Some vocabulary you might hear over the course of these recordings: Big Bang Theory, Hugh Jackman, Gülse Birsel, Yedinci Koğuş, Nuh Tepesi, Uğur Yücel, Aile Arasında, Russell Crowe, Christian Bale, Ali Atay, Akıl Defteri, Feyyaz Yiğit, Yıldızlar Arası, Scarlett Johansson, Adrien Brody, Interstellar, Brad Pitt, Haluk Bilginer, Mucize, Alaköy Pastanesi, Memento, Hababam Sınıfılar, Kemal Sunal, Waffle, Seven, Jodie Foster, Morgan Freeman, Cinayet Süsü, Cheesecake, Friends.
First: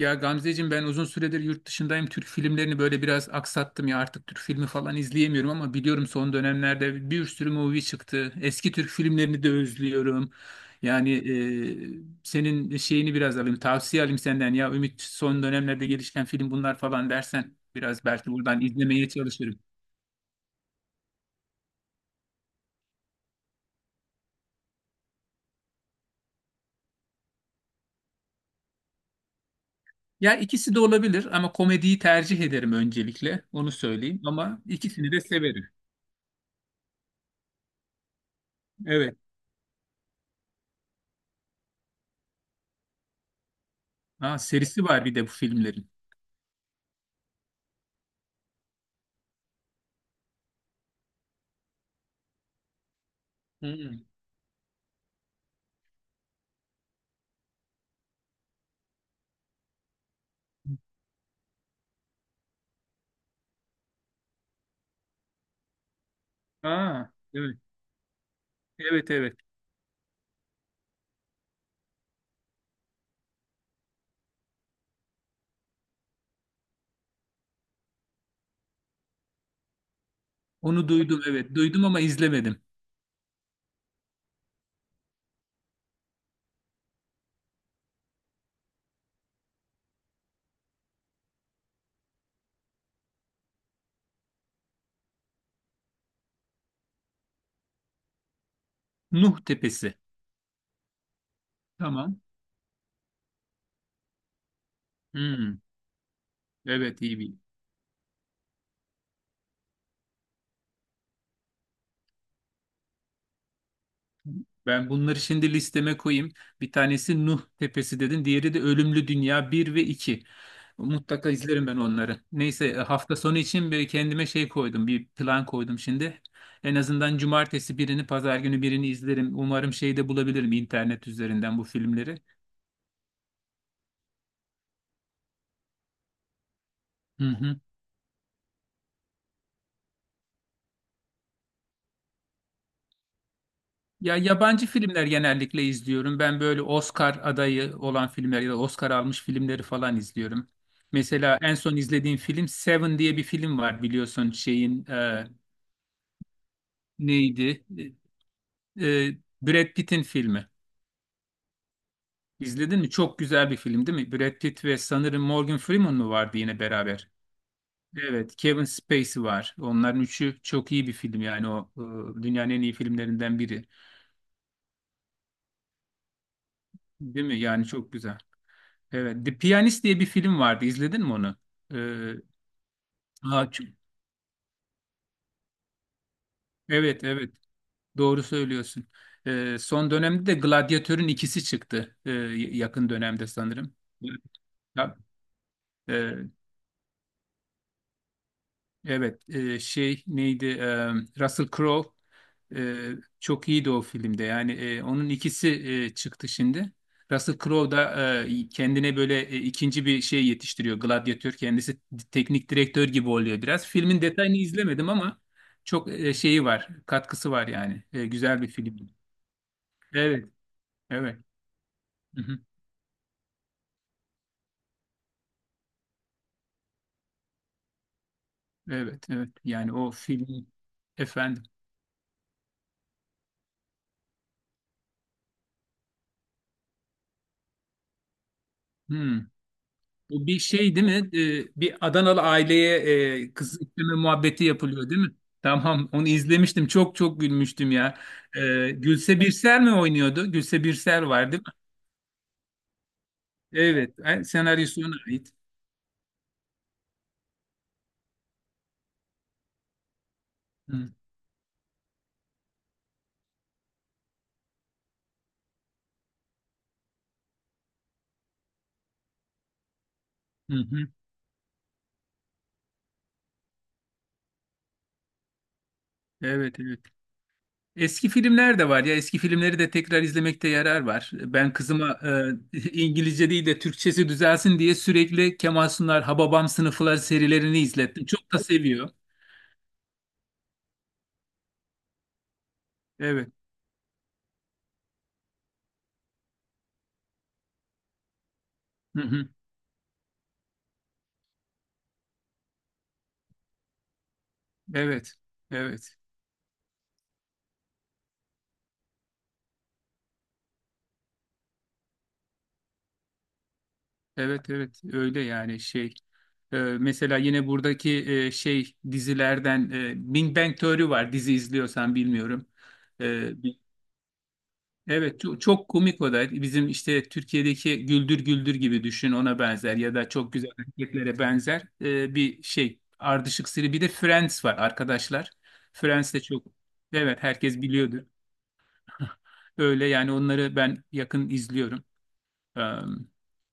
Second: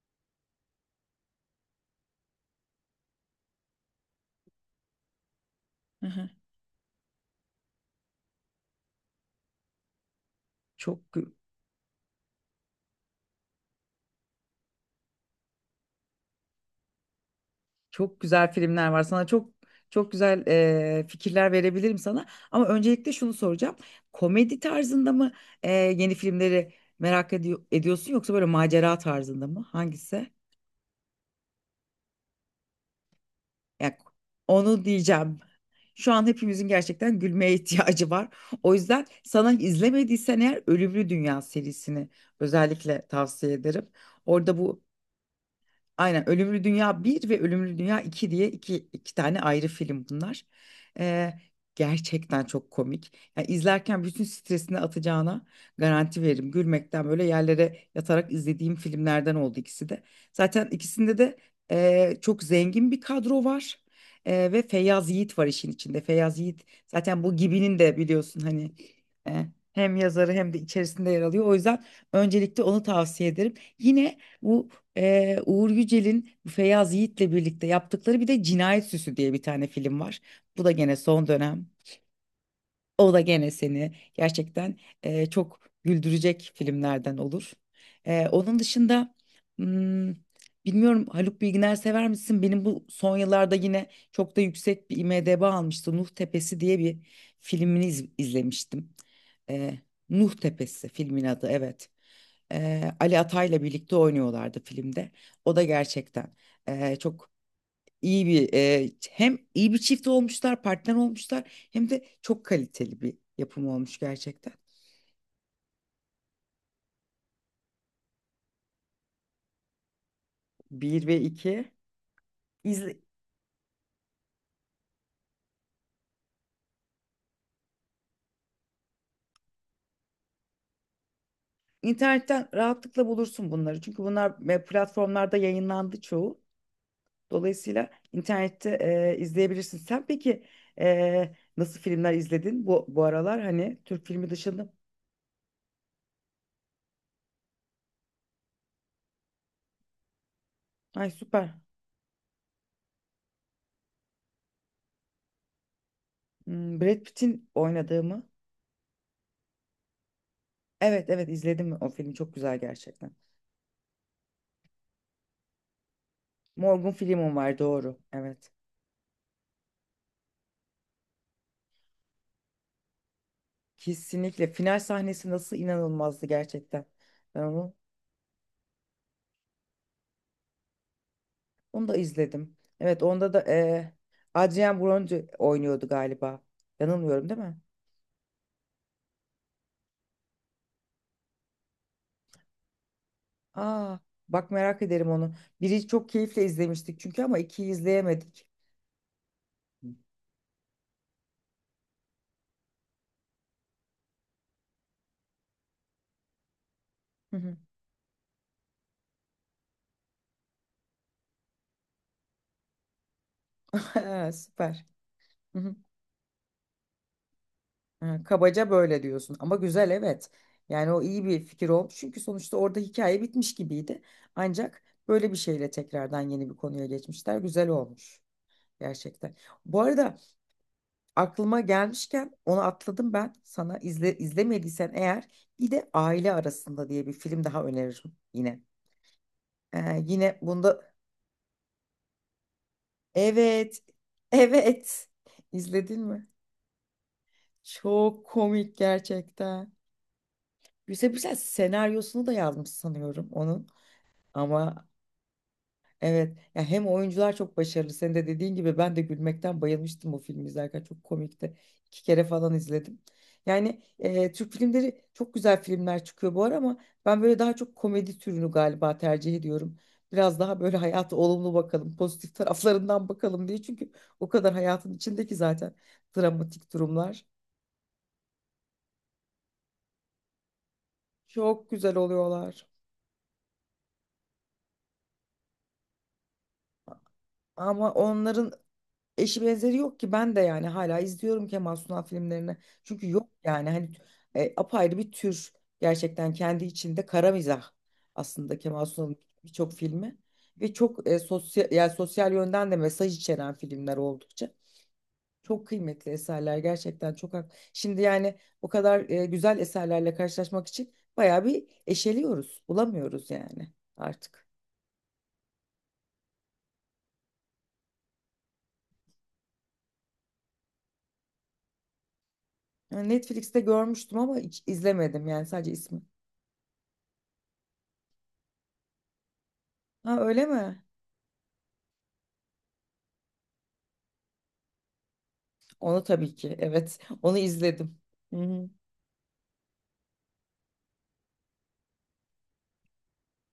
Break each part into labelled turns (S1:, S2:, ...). S1: Ya Gamzeciğim ben uzun süredir yurt dışındayım. Türk filmlerini böyle biraz aksattım ya artık Türk filmi falan izleyemiyorum ama
S2: Hı
S1: biliyorum
S2: hı.
S1: son dönemlerde bir sürü movie çıktı. Eski Türk filmlerini de özlüyorum. Yani
S2: Çok gü-
S1: senin şeyini biraz alayım, tavsiye alayım senden ya Ümit, son dönemlerde gelişen film bunlar falan dersen biraz
S2: çok
S1: belki
S2: güzel
S1: buradan
S2: filmler var.
S1: izlemeye
S2: Sana çok
S1: çalışırım.
S2: çok güzel fikirler verebilirim sana. Ama öncelikle şunu soracağım. Komedi tarzında mı yeni filmleri merak ediyorsun yoksa böyle macera tarzında mı? Hangisi?
S1: Ya ikisi de olabilir ama komediyi tercih ederim, öncelikle onu
S2: Yani
S1: söyleyeyim, ama
S2: onu
S1: ikisini de
S2: diyeceğim.
S1: severim.
S2: Şu an hepimizin gerçekten gülmeye ihtiyacı var. O yüzden
S1: Evet.
S2: sana izlemediysen eğer Ölümlü Dünya serisini özellikle tavsiye ederim.
S1: Aa,
S2: Orada bu
S1: serisi var bir de bu filmlerin.
S2: Aynen, Ölümlü Dünya Bir ve Ölümlü Dünya 2 diye iki tane ayrı film bunlar. Ee, Gerçekten çok komik. Yani
S1: Hı.
S2: izlerken bütün stresini atacağına garanti veririm. Gülmekten böyle yerlere yatarak izlediğim filmlerden oldu ikisi de. Zaten ikisinde de çok zengin bir kadro var. Ve Feyyaz Yiğit var işin içinde. Feyyaz Yiğit
S1: Aa,
S2: zaten bu
S1: evet.
S2: Gibi'nin de biliyorsun, hani,
S1: Evet evet.
S2: e, hem yazarı hem de içerisinde yer alıyor. O yüzden öncelikle onu tavsiye ederim. Yine bu Uğur Yücel'in bu Feyyaz Yiğit'le birlikte yaptıkları bir de Cinayet Süsü diye bir tane film var. Bu da
S1: Onu
S2: gene
S1: duydum,
S2: son
S1: evet.
S2: dönem.
S1: Duydum ama izlemedim.
S2: O da gene seni gerçekten çok güldürecek filmlerden olur. Onun dışında, hmm, bilmiyorum, Haluk Bilginer sever misin? Benim bu son yıllarda yine çok da yüksek bir IMDb almıştı. Nuh Tepesi diye bir filmini izlemiştim.
S1: Nuh
S2: E,
S1: Tepesi.
S2: Nuh Tepesi filmin adı, evet.
S1: Tamam.
S2: Ali Atay'la birlikte oynuyorlardı filmde. O
S1: Hmm,
S2: da gerçekten
S1: Evet iyi
S2: çok
S1: bir.
S2: iyi bir, hem iyi bir çift olmuşlar, partner olmuşlar, hem de çok kaliteli bir yapım olmuş gerçekten.
S1: Ben bunları şimdi listeme koyayım. Bir tanesi Nuh Tepesi dedin. Diğeri de Ölümlü Dünya bir ve iki.
S2: Bir ve
S1: Mutlaka izlerim
S2: iki.
S1: ben onları. Neyse
S2: İzle,
S1: hafta sonu için bir kendime şey koydum. Bir plan koydum şimdi. En azından cumartesi birini, pazar günü birini izlerim. Umarım şeyde bulabilirim, internet üzerinden bu filmleri.
S2: internetten rahatlıkla bulursun bunları. Çünkü bunlar platformlarda yayınlandı çoğu.
S1: Hı hı.
S2: Dolayısıyla internette izleyebilirsin. Sen peki nasıl filmler izledin bu aralar? Hani Türk
S1: Ya
S2: filmi
S1: yabancı
S2: dışında.
S1: filmler genellikle izliyorum. Ben böyle Oscar adayı olan filmler ya da Oscar almış filmleri falan izliyorum.
S2: Ay,
S1: Mesela
S2: süper.
S1: en son izlediğim film Seven diye bir film var, biliyorsun şeyin
S2: Brad Pitt'in
S1: neydi?
S2: oynadığı mı?
S1: E, e, Brad Pitt'in filmi.
S2: Evet, evet, izledim o filmi, çok güzel
S1: İzledin mi?
S2: gerçekten.
S1: Çok güzel bir film değil mi? Brad Pitt ve sanırım Morgan Freeman mı vardı yine
S2: Morgan
S1: beraber?
S2: Freeman var, doğru.
S1: Evet,
S2: Evet.
S1: Kevin Spacey var. Onların üçü çok iyi bir film, yani o dünyanın en iyi filmlerinden biri.
S2: Kesinlikle final sahnesi nasıl inanılmazdı gerçekten.
S1: Değil mi?
S2: Ben
S1: Yani
S2: onu
S1: çok güzel. Evet, The Pianist diye bir film vardı. İzledin mi onu?
S2: onu da
S1: Ee,
S2: izledim. Evet, onda da
S1: aa, ç-
S2: Adrien Brody oynuyordu galiba.
S1: evet,
S2: Yanılmıyorum
S1: evet.
S2: değil mi?
S1: Doğru söylüyorsun. Son dönemde de Gladyatör'ün ikisi çıktı. Yakın dönemde sanırım.
S2: Aa, bak, merak
S1: Ya,
S2: ederim onu. Biri çok
S1: e,
S2: keyifle izlemiştik çünkü, ama ikiyi izleyemedik.
S1: evet, şey neydi? Russell Crowe. E, Çok iyiydi o filmde. Yani onun ikisi çıktı şimdi.
S2: Hı
S1: Russell
S2: hı.
S1: Crowe da kendine böyle ikinci bir şey yetiştiriyor. Gladyatör kendisi teknik direktör gibi oluyor biraz. Filmin
S2: Ha,
S1: detayını
S2: süper.
S1: izlemedim ama çok şeyi var, katkısı var yani.
S2: Hı,
S1: Güzel bir
S2: kabaca
S1: film.
S2: böyle diyorsun ama güzel,
S1: Evet,
S2: evet. Yani o
S1: evet.
S2: iyi bir fikir olmuş çünkü
S1: Hı hı.
S2: sonuçta orada hikaye bitmiş gibiydi. Ancak böyle bir şeyle tekrardan yeni bir konuya geçmişler. Güzel olmuş
S1: Evet, evet.
S2: gerçekten.
S1: Yani
S2: Bu
S1: o
S2: arada
S1: film, efendim.
S2: aklıma gelmişken onu atladım ben. Sana, izlemediysen eğer, bir de Aile Arasında diye bir film daha öneririm yine.
S1: Hmm. Bu
S2: Yine
S1: bir şey değil
S2: bunda,
S1: mi? Bir Adanalı aileye kız
S2: evet.
S1: isteme muhabbeti yapılıyor değil
S2: Evet,
S1: mi? Tamam,
S2: izledin
S1: onu
S2: mi?
S1: izlemiştim. Çok çok gülmüştüm ya.
S2: Çok komik
S1: Gülse Birsel
S2: gerçekten.
S1: mi oynuyordu? Gülse Birsel
S2: Güzel
S1: var
S2: güzel
S1: değil mi?
S2: senaryosunu da yazmış sanıyorum onun.
S1: Evet, senaryosu
S2: Ama
S1: ona ait.
S2: evet ya, hem oyuncular çok başarılı. Senin de dediğin gibi ben de gülmekten bayılmıştım o filmi izlerken.
S1: Hı,
S2: Çok komikti. İki kere falan izledim. Yani Türk filmleri, çok güzel filmler çıkıyor bu ara, ama ben böyle daha çok komedi türünü galiba tercih ediyorum. Biraz
S1: hı,
S2: daha böyle
S1: hı.
S2: hayata olumlu bakalım, pozitif taraflarından bakalım diye. Çünkü o kadar hayatın içindeki zaten
S1: Evet,
S2: dramatik
S1: evet.
S2: durumlar.
S1: Eski filmler de var ya. Eski filmleri de tekrar izlemekte yarar var. Ben
S2: Çok güzel
S1: kızıma
S2: oluyorlar.
S1: İngilizce değil de Türkçesi düzelsin diye sürekli Kemal Sunal, Hababam Sınıfılar serilerini
S2: Ama
S1: izlettim. Çok da
S2: onların
S1: seviyor.
S2: eşi benzeri yok ki, ben de yani hala izliyorum Kemal Sunal filmlerini. Çünkü
S1: Evet.
S2: yok yani, hani, apayrı bir tür gerçekten, kendi içinde kara mizah aslında Kemal
S1: Hı
S2: Sunal'ın
S1: hı.
S2: birçok filmi, ve çok sosyal, yani sosyal yönden de mesaj içeren filmler. Oldukça
S1: Evet.
S2: çok
S1: Evet.
S2: kıymetli eserler gerçekten, çok şimdi yani o kadar güzel eserlerle karşılaşmak için bayağı bir eşeliyoruz, bulamıyoruz yani artık.
S1: Evet evet, öyle yani şey. Mesela yine buradaki şey dizilerden Big Bang Theory var, dizi izliyorsan bilmiyorum.
S2: Yani
S1: Ee, bi-
S2: Netflix'te görmüştüm ama hiç
S1: evet
S2: izlemedim,
S1: çok,
S2: yani
S1: çok
S2: sadece
S1: komik
S2: ismi.
S1: o da, bizim işte Türkiye'deki Güldür Güldür gibi düşün, ona benzer ya da
S2: Ha,
S1: çok
S2: öyle
S1: güzel
S2: mi?
S1: hareketlere benzer bir şey, ardışık seri. Bir de Friends var, arkadaşlar.
S2: Onu
S1: Friends de
S2: tabii
S1: çok,
S2: ki. Evet.
S1: evet
S2: Onu
S1: herkes
S2: izledim.
S1: biliyordu.
S2: Hı hı.
S1: Öyle yani, onları ben yakın izliyorum. Ee,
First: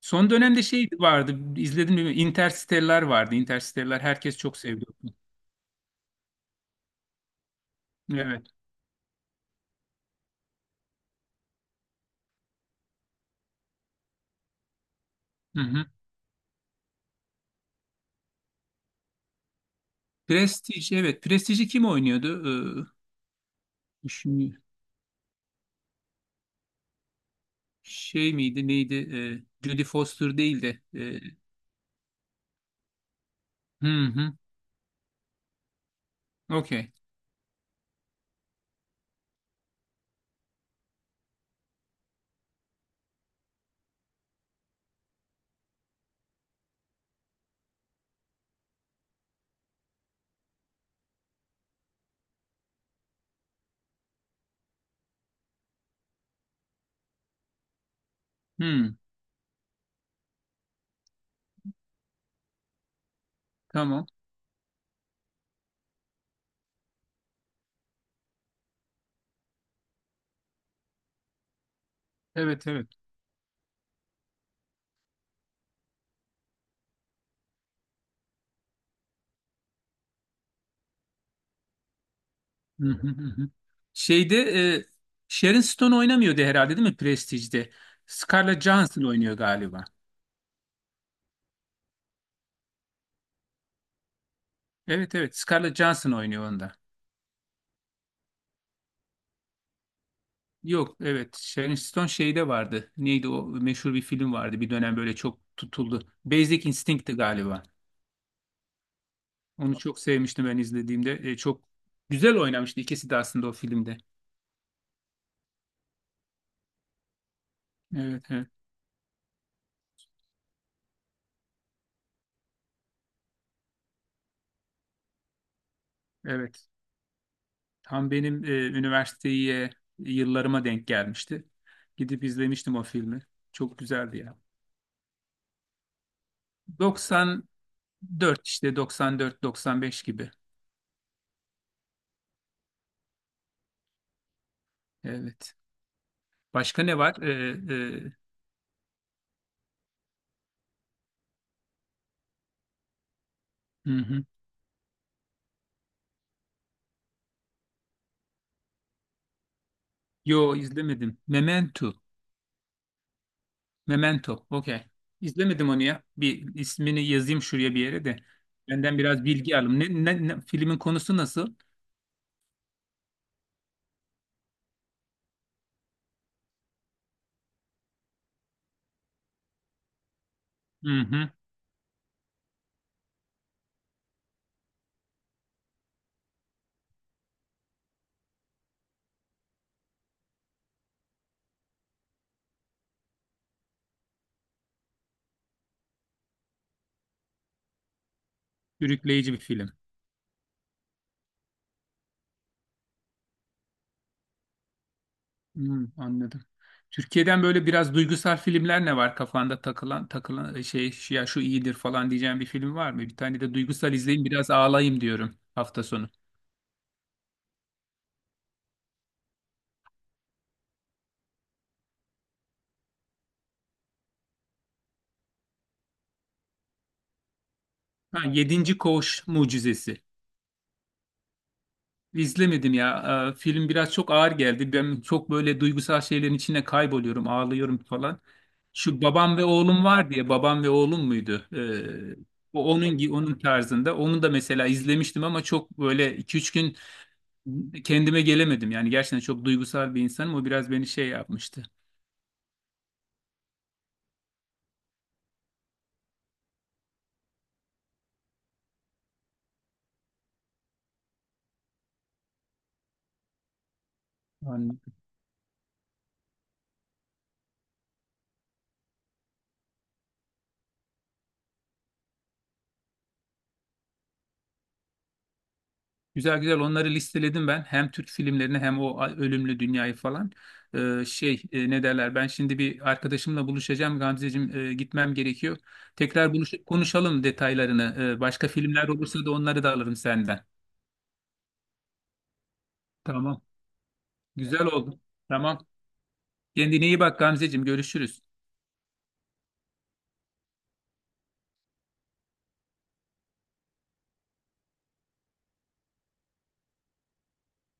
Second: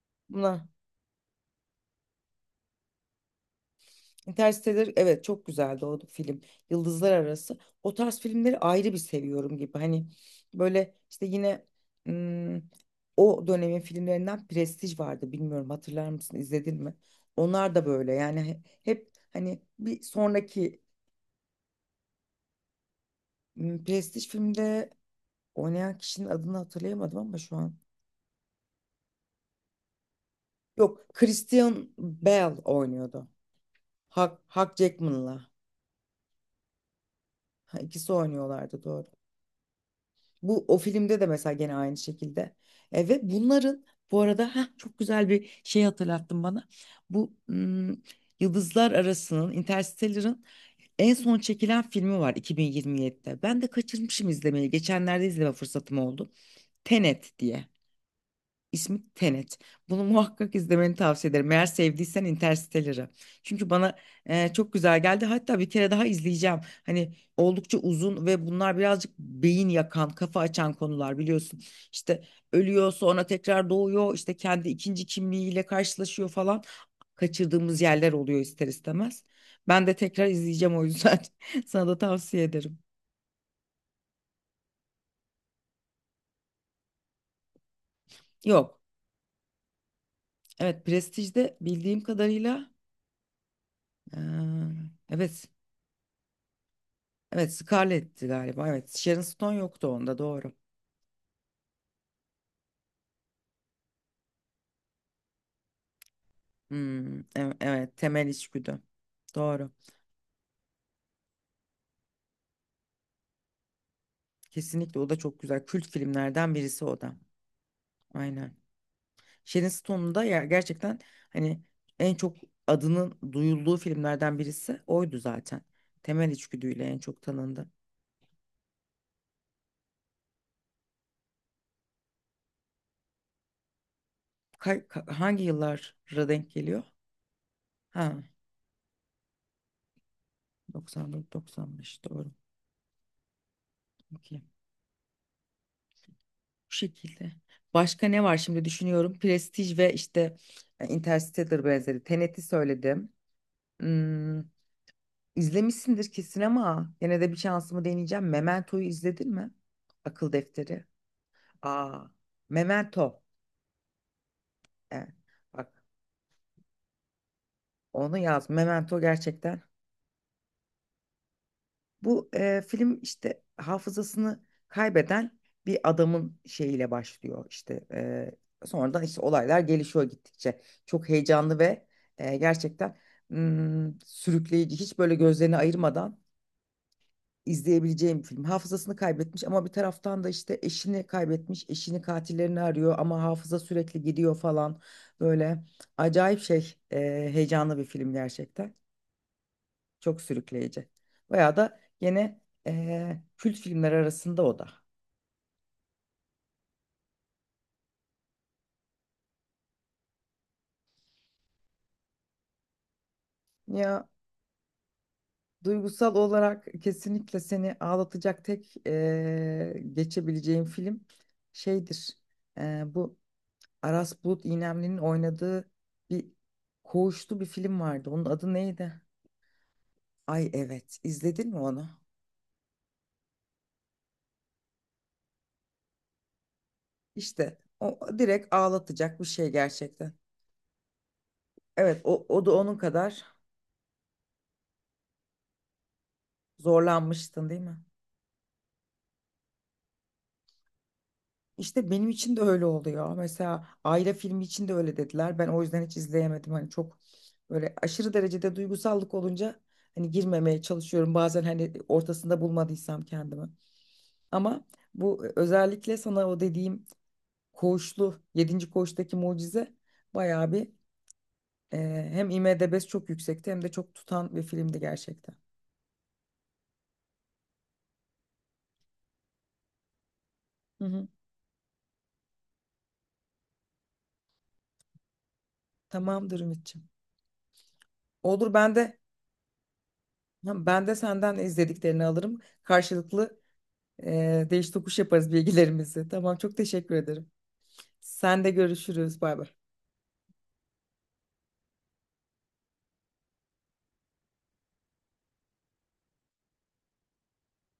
S1: Son dönemde
S2: Buna
S1: şey vardı, izledim mi? Interstellar vardı. Interstellar herkes çok
S2: Interstellar,
S1: seviyordu.
S2: evet, çok güzeldi o film. Yıldızlar Arası. O tarz
S1: Evet.
S2: filmleri ayrı bir seviyorum gibi. Hani böyle işte yine, ım, o dönemin filmlerinden Prestij vardı.
S1: Hı
S2: Bilmiyorum,
S1: hı.
S2: hatırlar mısın, izledin mi? Onlar da böyle yani, hep, hani, bir sonraki,
S1: Prestige, evet. Prestige'i kim oynuyordu?
S2: Prestij
S1: Şimdi
S2: filmde oynayan kişinin adını hatırlayamadım ama şu an.
S1: şey miydi, neydi? Jodie Foster değil de.
S2: Yok, Christian Bale oynuyordu.
S1: Hı hı.
S2: Hugh Jackman'la.
S1: Okey.
S2: Ha, ikisi oynuyorlardı, doğru. Bu o filmde de mesela gene aynı şekilde. Ve bunların, bu arada, çok güzel bir şey hatırlattın bana. Bu, Yıldızlar Arası'nın, Interstellar'ın, en son çekilen filmi var 2027'de. Ben de kaçırmışım izlemeyi. Geçenlerde izleme fırsatım oldu. Tenet diye.
S1: Hı,
S2: İsmi Tenet. Bunu muhakkak izlemeni tavsiye ederim, eğer sevdiysen Interstellar'ı. Çünkü bana
S1: tamam.
S2: çok güzel geldi. Hatta bir kere daha izleyeceğim. Hani oldukça uzun ve bunlar birazcık beyin yakan, kafa açan konular biliyorsun. İşte
S1: Evet, evet.
S2: ölüyor, sonra tekrar doğuyor, işte kendi ikinci kimliğiyle karşılaşıyor falan. Kaçırdığımız yerler oluyor ister istemez. Ben de tekrar izleyeceğim o yüzden. Sana da tavsiye ederim.
S1: Hı hı hı. Hı. Şeyde Sharon Stone oynamıyordu herhalde değil mi Prestige'de? Scarlett
S2: Yok.
S1: Johansson oynuyor galiba.
S2: Evet, Prestige'de bildiğim kadarıyla, eee,
S1: Evet, evet.
S2: evet.
S1: Scarlett Johansson oynuyor onda.
S2: Evet, Scarlett'ti galiba. Evet, Sharon Stone yoktu onda, doğru.
S1: Yok, evet Sharon Stone şeyde vardı. Neydi o meşhur bir film vardı. Bir dönem böyle çok tutuldu. Basic Instinct'ti
S2: Hmm, ev-
S1: galiba.
S2: evet temel içgüdü. Doğru.
S1: Onu çok sevmiştim ben izlediğimde. Çok güzel oynamıştı ikisi de aslında o filmde.
S2: Kesinlikle o da çok güzel. Kült filmlerden birisi o da.
S1: Evet evet.
S2: Aynen. Sharon Stone'un da gerçekten, hani, en çok adının duyulduğu filmlerden birisi oydu zaten. Temel
S1: Evet.
S2: içgüdüyle en çok tanındı.
S1: Tam benim üniversiteye yıllarıma denk gelmişti. Gidip izlemiştim o filmi. Çok güzeldi ya.
S2: Hangi yıllara denk geliyor? Ha,
S1: 94, işte 94-95 gibi.
S2: 94-95, doğru. Okey.
S1: Evet.
S2: Bu
S1: Başka ne var?
S2: şekilde. Başka ne var, şimdi düşünüyorum. Prestige ve işte Interstellar benzeri. Tenet'i söyledim.
S1: Hı hı.
S2: Hmm, izlemişsindir kesin ama yine de bir şansımı deneyeceğim. Memento'yu izledin mi? Akıl
S1: Yo
S2: defteri.
S1: izlemedim. Memento.
S2: Aa, Memento.
S1: Memento. Okey.
S2: Evet.
S1: İzlemedim
S2: Bak,
S1: onu ya. Bir ismini yazayım şuraya bir yere de.
S2: onu yaz.
S1: Benden
S2: Memento
S1: biraz bilgi
S2: gerçekten.
S1: alayım. Filmin konusu nasıl?
S2: Bu film işte hafızasını kaybeden bir adamın şeyiyle başlıyor, işte sonradan işte olaylar gelişiyor, gittikçe
S1: Hı
S2: çok
S1: hı.
S2: heyecanlı ve gerçekten, sürükleyici. Hiç böyle gözlerini ayırmadan izleyebileceğim bir film. Hafızasını kaybetmiş ama bir taraftan da işte eşini kaybetmiş, eşini, katillerini arıyor ama hafıza sürekli gidiyor falan, böyle acayip şey, heyecanlı bir film gerçekten.
S1: Sürükleyici bir film.
S2: Çok sürükleyici. Bayağı da gene kült filmler arasında o da.
S1: Hı, anladım. Türkiye'den böyle biraz duygusal filmler, ne var kafanda takılan takılan, şey, ya şu iyidir falan diyeceğim bir film var mı? Bir tane de duygusal
S2: Ya,
S1: izleyeyim, biraz ağlayayım diyorum hafta sonu.
S2: duygusal olarak kesinlikle seni ağlatacak tek geçebileceğim film şeydir. Bu Aras Bulut İynemli'nin oynadığı bir koğuşlu bir film vardı.
S1: Ha,
S2: Onun adı
S1: Yedinci
S2: neydi?
S1: Koğuş Mucizesi.
S2: Ay evet. izledin mi onu?
S1: İzlemedim ya. Film biraz çok ağır geldi. Ben çok böyle duygusal şeylerin içine kayboluyorum,
S2: İşte
S1: ağlıyorum
S2: o
S1: falan.
S2: direkt
S1: Şu
S2: ağlatacak bir
S1: babam ve
S2: şey
S1: oğlum var
S2: gerçekten.
S1: diye, babam ve oğlum muydu?
S2: Evet, o da
S1: O
S2: onun kadar
S1: onun tarzında. Onu da mesela izlemiştim ama çok böyle iki üç gün
S2: zorlanmıştın değil mi?
S1: kendime gelemedim. Yani gerçekten çok duygusal bir insanım. O biraz beni şey yapmıştı.
S2: İşte benim için de öyle oluyor. Mesela Ayla filmi için de öyle dediler. Ben o yüzden hiç izleyemedim. Hani çok böyle aşırı derecede duygusallık olunca hani girmemeye çalışıyorum. Bazen hani ortasında bulmadıysam kendimi. Ama
S1: Hani,
S2: bu özellikle sana o dediğim Koğuşlu, yedinci Koğuş'taki Mucize bayağı bir, e, hem IMDb'si çok yüksekti hem de çok tutan bir filmdi gerçekten.
S1: güzel güzel onları listeledim ben. Hem Türk filmlerini hem o Ölümlü Dünyayı falan.
S2: Hı hı.
S1: Şey, ne derler, ben şimdi bir arkadaşımla buluşacağım Gamzeciğim, gitmem gerekiyor. Tekrar
S2: Tamamdır
S1: buluş
S2: Ümitçiğim.
S1: konuşalım detaylarını. Başka
S2: Olur, ben
S1: filmler
S2: de
S1: olursa da onları da alırım senden.
S2: senden izlediklerini alırım.
S1: Tamam.
S2: Karşılıklı
S1: Güzel
S2: değiş tokuş
S1: oldu.
S2: yaparız
S1: Tamam.
S2: bilgilerimizi. Tamam, çok
S1: Kendine
S2: teşekkür
S1: iyi bak
S2: ederim.
S1: Gamzeciğim, görüşürüz.
S2: Sen de görüşürüz. Bay bay.